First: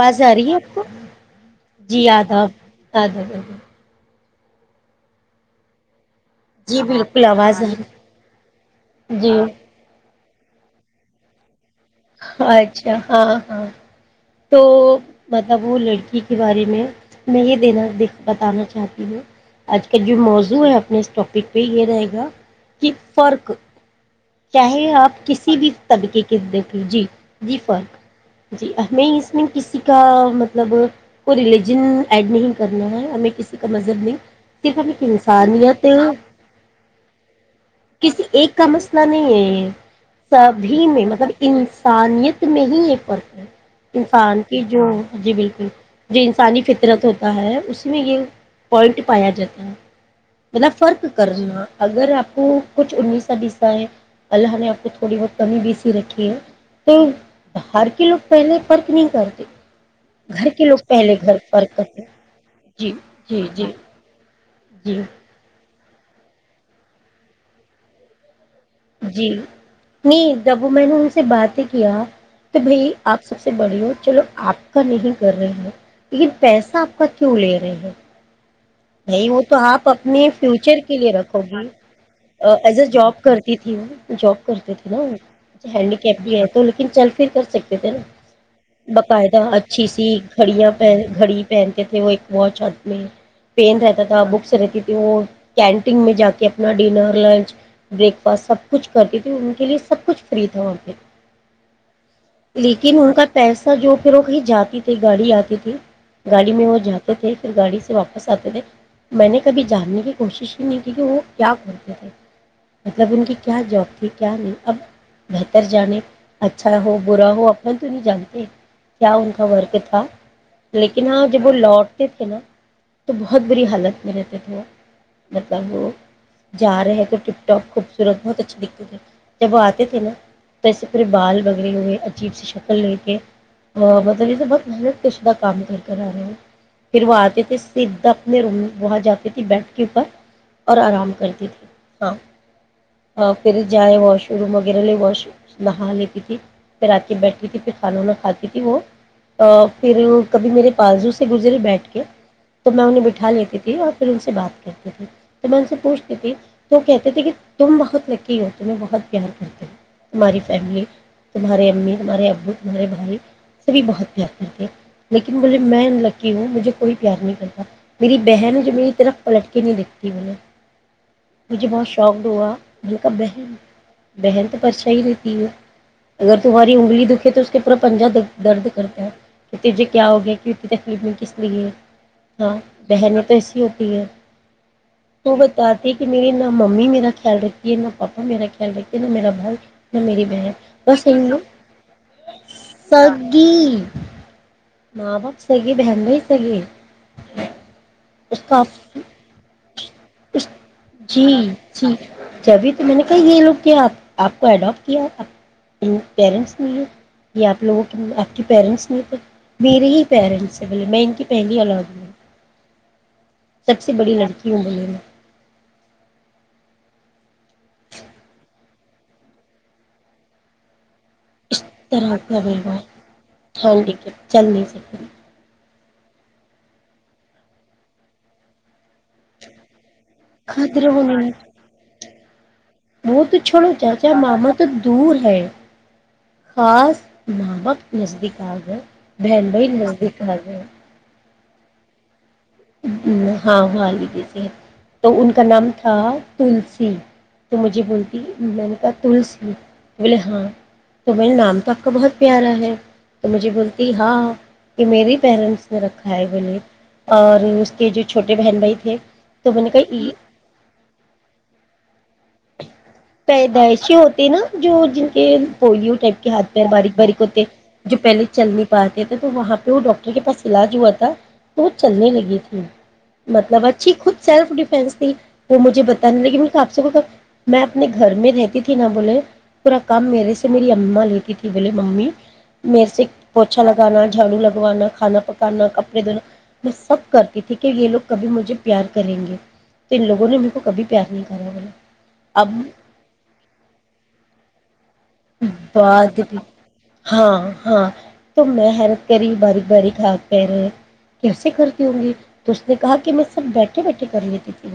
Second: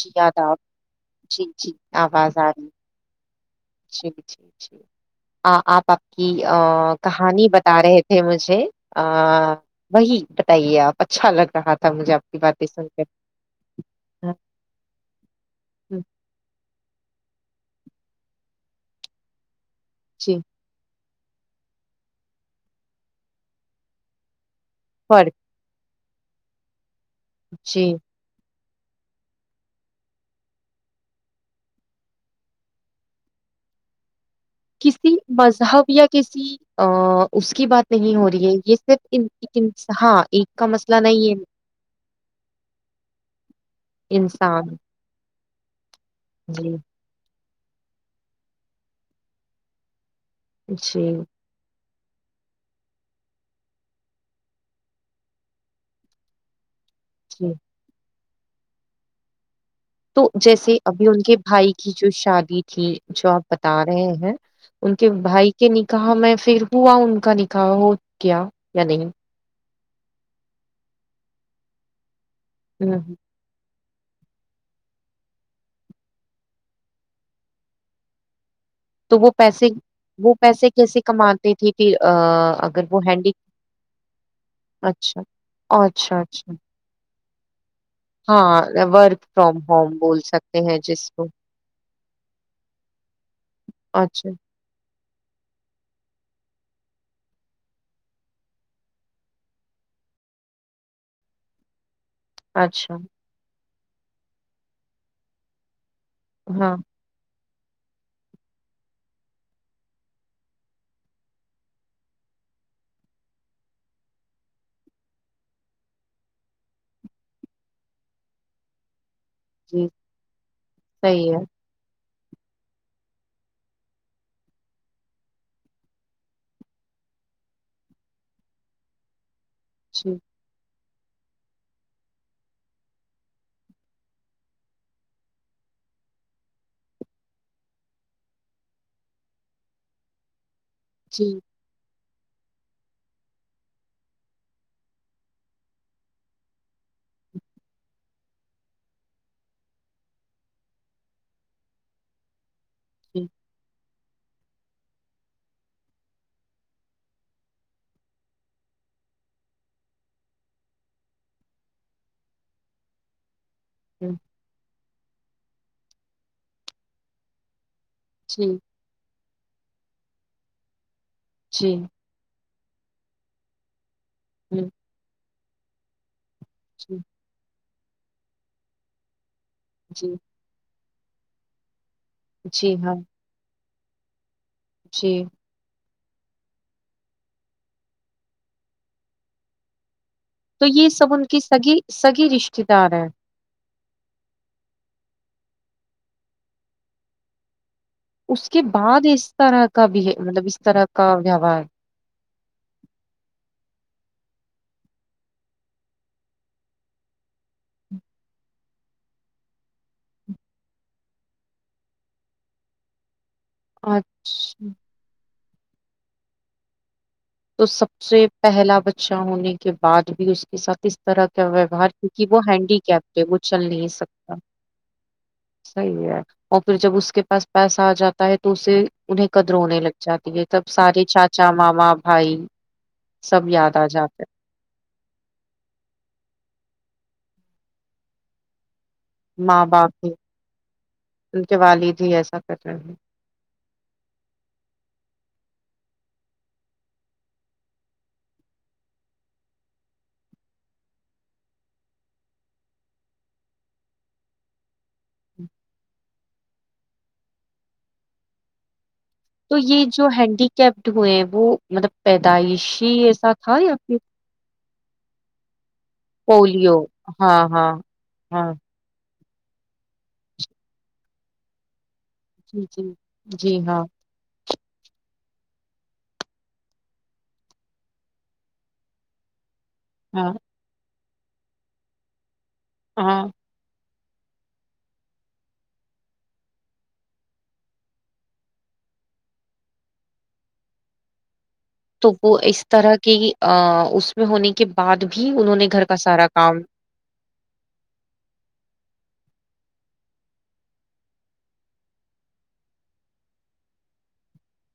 جی آ یاد رہی ہے آپ کو جی جی آواز آداب رہی آداب [unintelligible] جی آ آ پپ [unintelligible] کی جی بالکل کہانی آواز آ بتا رہی رہے تھے مجھے جی وہی بتائیے آپ اچھا لگ رہا تھا مجھے آپ کی باتیں سن اچھا کر ہاں ہاں ہاں، تو متاب وہ ہوں، لڑکی کے بارے میں میں یہ دینا د بتانا چاہتی ہوں [unintelligible] آج کل جو جی موضوع ہے اپنے ٹاپک پہ یہ رہے گا کہ فرق چاہے آپ فرق کسی بھی تبھی کی کس دیکھ لی جی فق [unintelligible] جی ہمیں اس میں کسی کا مطلب کو ریلیجن ایڈ نہیں کرنا ہے ہمیں کسی کا مذہب نہیں صرف ہم ایک کسی مذہب انسانیت یا کسی اس کی بات نہیں ہو رہی ہے یہ اتنا صرف نہیں ان- ہے ایک یہ انس- ہاں ایک کا سبھی مسئلہ میں نہیں مطلب ہے انسانیت میں ہی یہ فرق ہے انسان کی جو جی بالکل ہ [unintelligible] جو انسانی جی فطرت ہوتا ہے اسی میں یہ پوائنٹ پایا جاتا ہے پہا جی فرق کرجناا [unintelligible] اگر آپ کو کچھ انیس س بیس اللہ نے آپ کو تھوڑی بہت کمی بھی سی رکھی ہے تو جی ہر کے لوگ پہلے پرک نہیں کرتی تو جیسے ابھی ان کے بھائی کی کرتے جو شادی جی تھی جو جی آپ جی بتا رہے ہیں ان جی کے بھائی کے نہیں کہاں میں پھر ہوا ان کا لکھا ہو کیا د جی نہیں دب وہ میں نے ان سے بات ہی کیا تو بھائی نہیں آپ سب سے بڑی ہو چلو آپ کا نہیں کر رہے ہیں لیکن پیسہ آپ کا کیوں لے رہے ہیں نہیں وہ تو آپ اپنے وہ پیسے فیوچر کے کیسے لیے رکھو کماتے گے تھے پھر آ، ایز اگر اے وہ جاب ہینڈی کرتی تھی وہ جاب کرتی تھی نا اچھا ہینڈی اچھا کیپ بھی ہے اچھا تو لیکن چل کر سکتے تھا ہاں ورک باقاعدہ فرام اچھی ہوم سی بول سکتے گھڑیاں ہیں پ جس کو گھڑی پہنتے تھے وہ ایک وہ چت میں رہتا تھا اچھا بکس رہتی وہ کینٹین میں جا کے اپنا ڈنر لنچ بریک فاسٹ سب کچھ کرتی تھی ان کے لیے سب کچھ فری تھا وہاں پہ اچھا لیکن ان کا پیسہ ر جو پھر وہ کہیں جاتی تھی گاڑی آتی تھی گاڑی میں ہاں وہ جاتے تھے گای سے واپس آ تھے میں نے کبھی جاننے کی کوشش ہی نہیں کی کہ وہ کیا کرتے تھے مطلب ان کی کیا جاب تھی کیا نہیں اب بہتر جانے اچھا ہو برا ہو اپنا تو نہیں جانتے کیا ان کا ورک جی تھا لیکن ہاں صحیح ہے جب وہ لوٹ کتک نا تو بہت بری حالت میں رہتے تھے وہ مطلب وہ جا رہے تو ٹپ ٹاپ خوبصورت بہت اچھے دکھتے تھےے جب وہ آتے تھے نا جی توسے پے بال بگڑے ہوئے اجیب سی شکل لے کے مطلب یہے بہت محنت کے شدا کام کر کر آے ہو پھر وہ آتے تھے سدا اپنے روم میں وہاں جاتی تھی بیڈ کے اوپر اور آرام جی کرتی تھی ہاں ہاں پھر جائے واش روم وغیرہ لے واش نہا لیتی تھی پھر آ کے بیٹھھی تھی پھر کھانا وانا کھاتی تھی وہ پھر کبھی میرے پازو سے گزرے بیٹھ کے تو میں انہیں جی بٹھا لیتی تھی اور پھر ان سے بات کرتے تے تو ان سے پوچھتی تھی تو وہ کہتے تھے کہ تم بہت لکی ہو تمہیں بہت پیار کرتے ہو تمہاری فیملی تمہاریے امی تمہارے ابو تمہارے بھائی سبھی ہ بہت پیار کرتے لیکن بھے میں لکی ہوں مجھے کوئی پیار نہیں کرتی ہ میری جی بہن ہے جو میری طرف لٹکی نہیں دکھتی میں نے مجھے جی بہت شوقڈ ہوا جو کاا بہن بحن تو ہ پرچا ہی رہتی ہے اگر تمہاری جی انگلی دکھے تو کترا پنجہ درد کرتا ہے کہ ت جے جی کیا ہو گیا کہک فیڈ میں کس طریے ہاں بہن تو ایسی ہی ہوتی ٹھیک ہے جی تو بتا کہ میری نہ ممی میرا خیال رکھیے نہ پاپا میرا خیال رھیتیے نہ میرا بال میری بہن تو یہ بس سب ان ہندو کی سگی سگی رشتے دار ہے سگی ماں باپ سگی بہن سگی اس کا کے بعد اس طرح کا بھی ہے مطلب اس طرح کا جی ویوہار جی جبھی تو میں نے کہی یہ لوگ کیا آپ آپ کو اڈاپٹ کیا آ ان پیرنٹس نہیں ہے یہیا آپ لوگوں کی آپ کے پیرنٹس نہیں تھے میرے ہی پیرنٹس ہیں بولے میں ان کی پہلی آلاگ سب سے بڑی لڑکی ہوں اچھا بولے میں تو سب سے پہلا بچہ ہونے کے بعد بھی اس کے ساتھ اس طرح اس ویوہار طرح کیونکہ وہ کا بول رہا ہینڈی کیپ ہے وہ چل نہیں ٹھنڈ کے سکتا چل نہیں سکتی صحیح ہے اور پھر جب اس کے پاس پیسہ آ جاتا ہے تو اسے انہیں قدر ہونے لگتا چاہتی ہے تب خطرے سارے ہونے چاچا ماما ہھائی وہ تو چھوڑو چاچا ماما تو دور ہے خاص نمق نزدیک آ گ بہن ہیں ماں بھائی باپ بھی نزدیک حضی ان کے والد ہی ایسا کر رہے ہیں ہ ہاں وہال جیسی ہے تو ان آ کا نام تھا تلسی تو مجھے بولتی میں نے کا تلسی بولے ہاں تو میں نے نام تو آپ کا بہت پیارا ہے تو مجھے بولتی ہاں یہ میرری پیرنٹس نے رکھا ہے بولے اور اس کے جو چھوٹے بہن بھائی تھے تو میں نے یہ جو کہا ہینڈیکپڈ ہوئے ہیں وہ مطلب دعشی ایسا تھا آپ پیدائشی کے ہوتے نا جو جن کے پولیو ٹائپ کے ہاتھ پیر باریک باریک ہاں ہوتے ہاں جو پہلے چل ہاں نہیں پاتے تو وہاں پہ وہ ڈاکٹر کے پاس علاج ہوا تھا تو چلنے لگی تھی جی جی جی مطلب ہاں اچھی خود سیلف ڈیف ف ت وہ مجھے بتانے لگی آپ سے کو میں اپنے گھر میں رہتی تھی نا بولے پورا کام ہاں میرے سے میری اما لی کتی بول مممی میرے سے ہاں بہت اچھا لگتا ہے گانا جھاڑو لگوانا کھانا پکانا کپڑے دھونا میں سب کرتی تھی کہ یہ لوگ کبھی مجھے پیار کریں گے تو ان لوگوں نے میر کو کبھی پیار نہیں کرا بولا تو وہ اب اس طرح کی ا اس میں ہونے کے بعد بھی انہوں نے گھر کا بعد سارا بھی کام ہاں بری کا پیر کیسے کرتی ہوں گی تو اس نے کہا کہ میں سب بیٹھے بیٹھے کر لیتی تھی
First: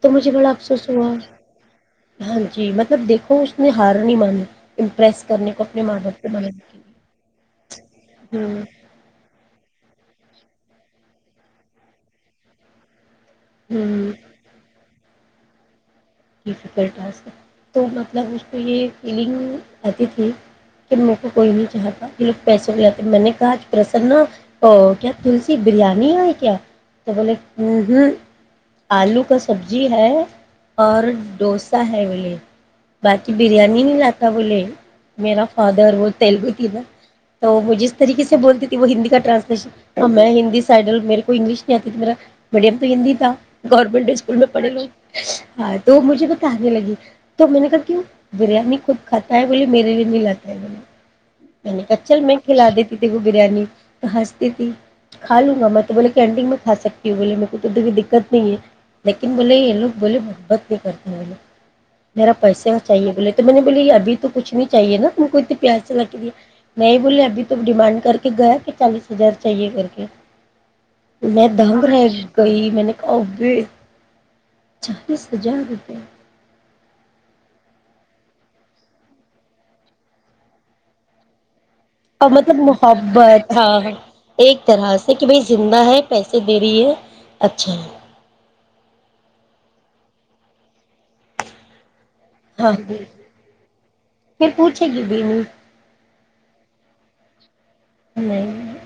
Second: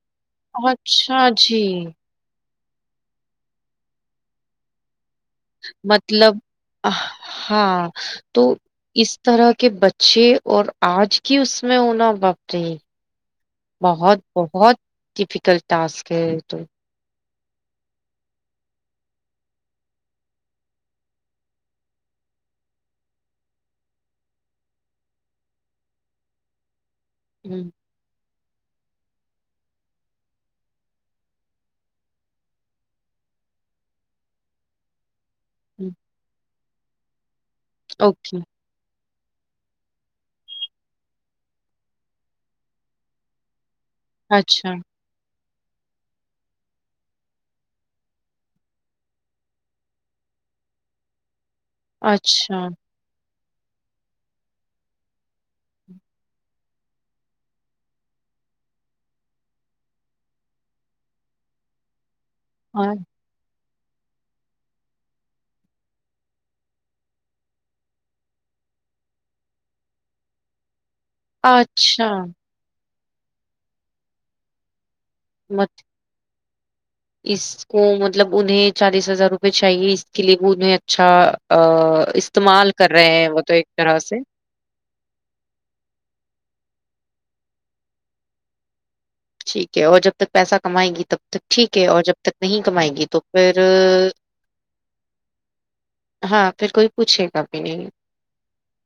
تو مجھے بڑا افسوس ہوا اچھا جی ہاں جی مطلب دیکھو اس نے ہار نہیں مانا امپریس کرنے کو اپنے ماں باپ سے مطلب بنانے کے ہاں تو لیے ہوں اس طرح کے بچ اچھ اور آج کی اس میں ہونا بپ رہی ہوں بہت بہت ڈفکلٹ ٹاسک ہے یہ ج تو فکلٹس تو مطلب اسج کو یہ فیلنگ آتی تھی کہ م کو کوئی نہیں چاہتا یہ لوگ پیسے کو لاتے میں نے کہاج پرسنا کیا تلسی بریانی ہےئے کیا سبول ہ ہوں آلو کا سبزی ہے اور ڈوسا ہے بولے باقی بریانی نہیں لاتا بولے میرا ہ فادر وہ تلگو ا تو وہ جس طریق سے اوکے بولتی تھی وہ ہندی کا ٹرانسلیشناں میں ہندی سائڈل میرے کو انگلش نہیں آتی تھی میرا میڈیم تو ہندی تھا گورنمنٹ اسکول میں اچھا پڑھلو ہاں تو مجھے پتا آنے لگی تو میں نے کہا کیوں بریانی خود کھاتا ہے بولیے میرے لیے نہیں لاتا ہے بولے میں نے کہ چل میں اچھا کھلا دیتی تھی وہ بریانی تو ہنستی تھی کھا لوں گا میں تو بولے کہ انینڈنگ میں کھا سکتی ہوں بولے م کو تو دقت نہیں ہے لیکن بولے یہ لوگ بولے بے بتی کرتے والے میرا پیسے کا اور چاہیے بولے تو میں نے بولیے ابھی تو کچھ نہیں چاہیے نا تم کو اتنے پیسے لکھ دیا نہیں بولے ابھی تو ڈیمانڈ کر کے گیا کہ چالیس ہزار چاہیے کر کے میں دہ گر اچھا گئی میں نے ا بھیچ یس ہزار مت روپئے اس کو مطلب انہیں چالیس ہزار روپئے چاہیے اس کے لیے بھی انہیں اچھا آ اور مطلب استعمال کر رہے ہیں وہ تو محبت ہ ایک طرح سے ایک طرح سے کہ بھائی زندہ ہے پیسے دے رہی ہے اچھا ٹھیک ہے اور جب تک پیسہ کمائے گی تب تک ٹھیک ہے اور جب تک نہیں کمائے ہاں گی تو پھر پھر پوچھے گی بھی نہیں ہاں پھر کوئی پوچھے گا نہیں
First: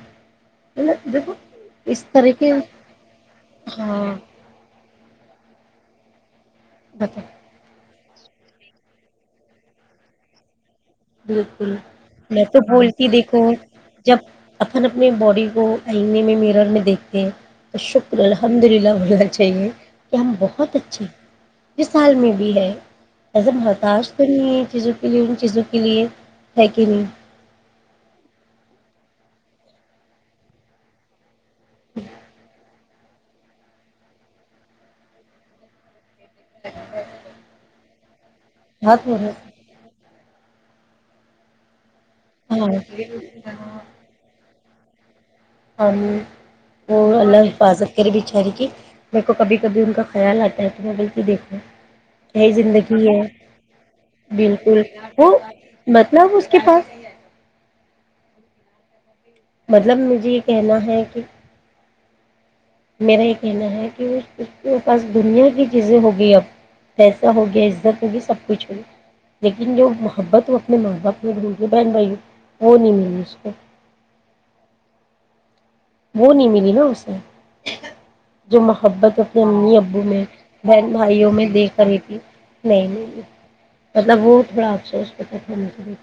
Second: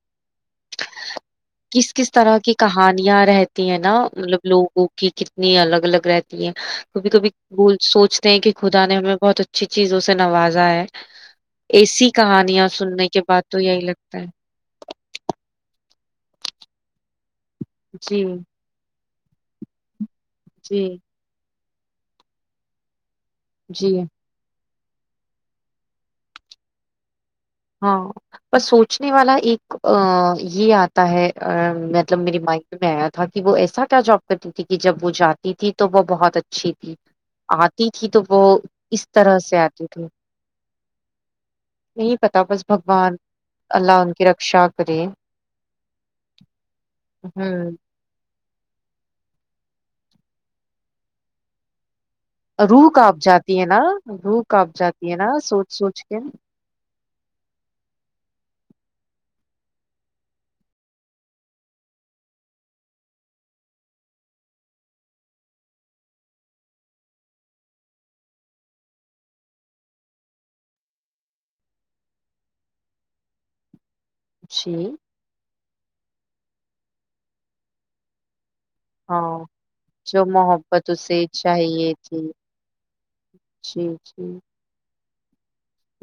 مطلب دیکھو کس اس کس طرح کے کی کہانیاں رہتی ہیں نا ہاں مطلب لوگوں کو کتنی الگ الگ رہتی کبھی بتا کبھی بول سوچتے ہیں کہ خدا نے ہمیں بہت اچھی چیزوں سے نوازا ہے بالکل ایسی میں تو کہانیاں سننے بولتی کے دیکھو بعد تو یہی جب لگتا ہے اپن اپنے باڈی کو آئینے میں میرر میں دیکھتے ہیں تو شکر جی الحمد للہ وک چاہیے کہ ہم بہت جی اچھے مثال میں بھی ہے ایس جی متا اس توری جیزو فلمم جیزو کے لیے تھیک ییو ہاں پر سوچنے والا ایک یہ آتا ہے ا مطلب میری مائ میں تھا کہ وہ ایسا کیا جاب کرتی تھی کہ جب وہ جاتی تھی تو وہ بہت ب اچھی تھی آ ت تھی تو وہ بہت اس ہو طرح رہا سے آتی تھی یہ پتا بس ہاں بگوان اللہ ان کی رکشا اکرین ہم وہ اللہ ہوں حفاظت کرے بیچاری کی میر کو کبھی کبھی ان کا خیال آتا ہے تو میں بلکہ دیکھوں یہی رو زندگی کپ جاتی ہے نا رو کپ بالکل جاتی ہے نا وہ سوچ سوچ کے مطلب اس پاس مطلب مجھے یہ کہنا ہے کہ میرا یہ کہنا ہے کہ وہ اس پاس دنیا کی چیزیں ہوگی اب اییسا ہوگیا عزت ہوگی سب کچھ ہوگی لیکن جو محبت وہ اپنے ماں باپ میں ڈھونول گے بہن بھائیوں وہ نہیں ملی اس کو جی وہ نہیں ملی نا اسے جو محبت ہاں اپنے امی ابو جو میں محبت بہن اسے بھائیوں میں دیکھ چاہیے رہی تھی نہیں نہیں جی مطلب جی وہ تھوڑا افسوس [unintelligible]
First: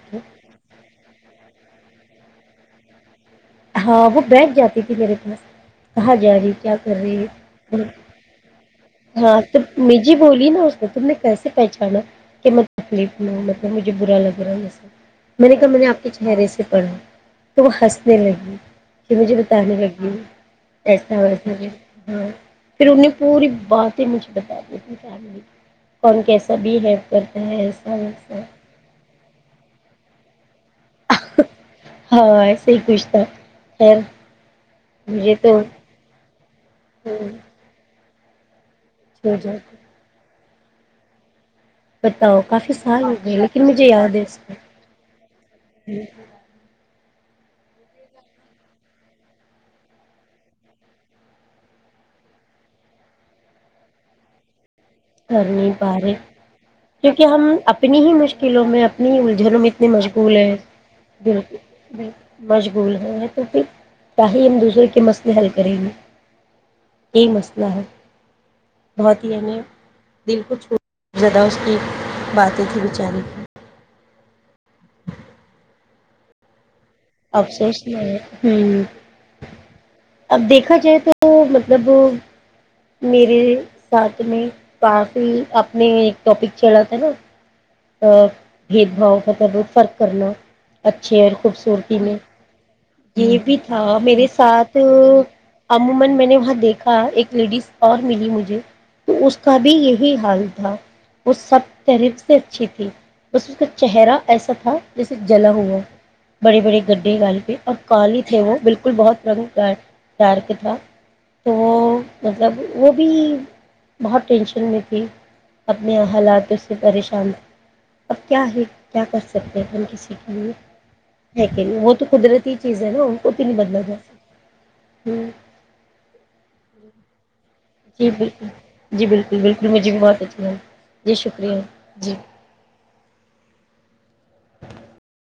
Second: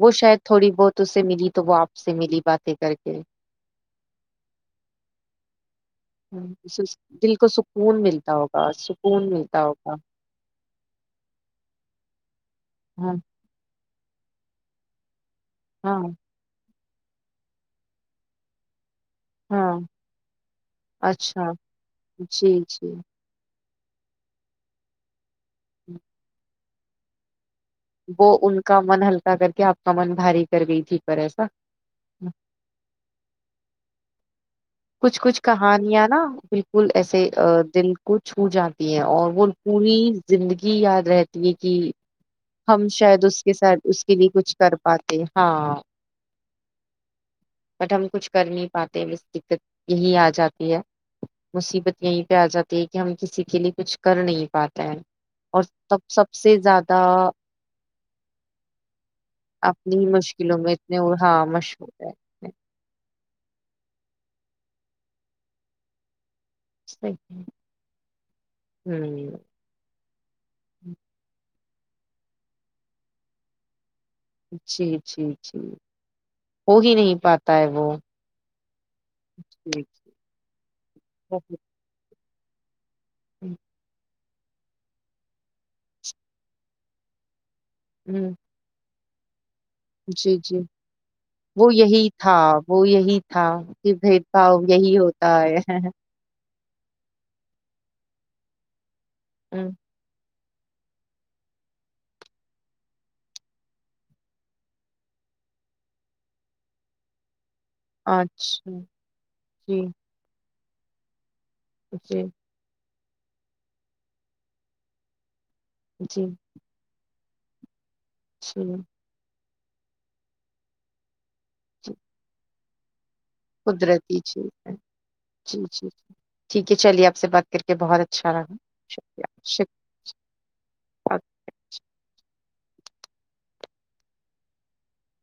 وہ کے شاید تھوڑی بہت اس سے ملی تو وہ آپ سے سے ملی باتیں کر کے ہاں وہ بیٹھ جاتی تھی میرے پاس کہاں جا رہی ہوں، کیا کر سس- رہی دل کو ہے سکون ملتا ہوگا سکون ہاں تو ملتا م ہوگا جی بولی نا اس کو تم نے کیسے پہچانا کہ میں ہاں تکلیف میں مطلب مجھے بر لگے رہا ہے اسب میں نے کہ میں نے ہاں آپ چہرے سے پڑھا تو ہنسنے لگی [unintelligible] مجھے بتانے ہاں لگی ایسا اچھا ویسا بھی ہاں جی پھر جی انہ نے پوری بات ہی مجھ بتا دیتی س کون کیس سبھی ہیو کر وہ ان کا من ہلکا کر کے آپ کا من بھاری کر گئی تھی پر ایسا ہاں ایسے ہی کچھ تھا خیر کچھ مجھے کچھ تو کہانیاں نا بالکل ایسے ہو دل کچھ جاتا اور وہول جاتا پوری زندگی یاد رہتی کہ بتاؤ کافی ہم سال ہو شاید گئے اس کے لیکن ساتھ مجھے اس کے یاد ہے لیے کو کچھ کر پاتے ہاں بٹ ہم کچھ کر نہیں پاتےست یہی آ جاتی ہے مصیبت یہیں پہ آ جاتی ہے کہ ہم کسی کے لیے کچھ کر نہیں پاتے ہیں کر اور نہیں پا تب رہے سب سے زیادہ کیونکہ ہم اپنی ہی مشکلوں میں اپنی الجھنوں میں اتنی اپنی مشغول ہیں مشکلوں میں اتنے ب ہاں مشہور ہے مشغول ہیں تو پھر کیااہی ہم دوسرے کے مسئلے حل کریں گے یہی مسئلہ ہے بہت ہی ہوں عہم دل کچھ زیادہ [unintelligible] ایک باتیں تیں بیچاری [unintelligible] جی جی جی ہو ہی نہیں پاتا ہے افسوس وہ ہ ہ جی اب دیکھا جائے تو مطلب میرے ساتھ کافی اپ نے ایک ٹاپک چڑھا تھا نا ا ہوں، بھید بھاؤ ختر ر [unintelligible] عرض کرنا جی جی اچھے اور وہ خوبصورتی یہی میں تھا وہ یہی یہ بھی تھا کہ بھید میرے بھاؤ ساتھ یہی ہوتا ہے عمومان میں نے وہاں دیکھ کہ ایک لیڈیز اور ملی مجھے تو اس کا ہوں، بھی یہی حال تھا وہ سب تریب سے اچھی تھی بس اس کا چہرہ ایسا تھا جسے جلا ہوا بڑے بڑے گڈھےگال پہ اور کالی تھے وہ اچھا بالکل بہت رنگ ڈ جی ڈارک ہاں [unintelligible] تو وہ جی مطلب وہ اھی بہت ٹینشن میں تھی اپنے جی حالاتوں سے پریش کام [unintelligible] اک کیا ہے جی کیا کس کسی کےے ہے کہ نہیں وہ جی تو قدرتی چیز ہے نا کو تو نہیں بدلا جا قدرتی سکتا چیز ہے جی جی ٹھیک ہے چلیے آپ سے بات کر کے بہت جی اچھا بالکل لگا جی شکریہ بالکل بالکل شکریہ مجھے بھی بہت اچھی ہے جی شکریہ جی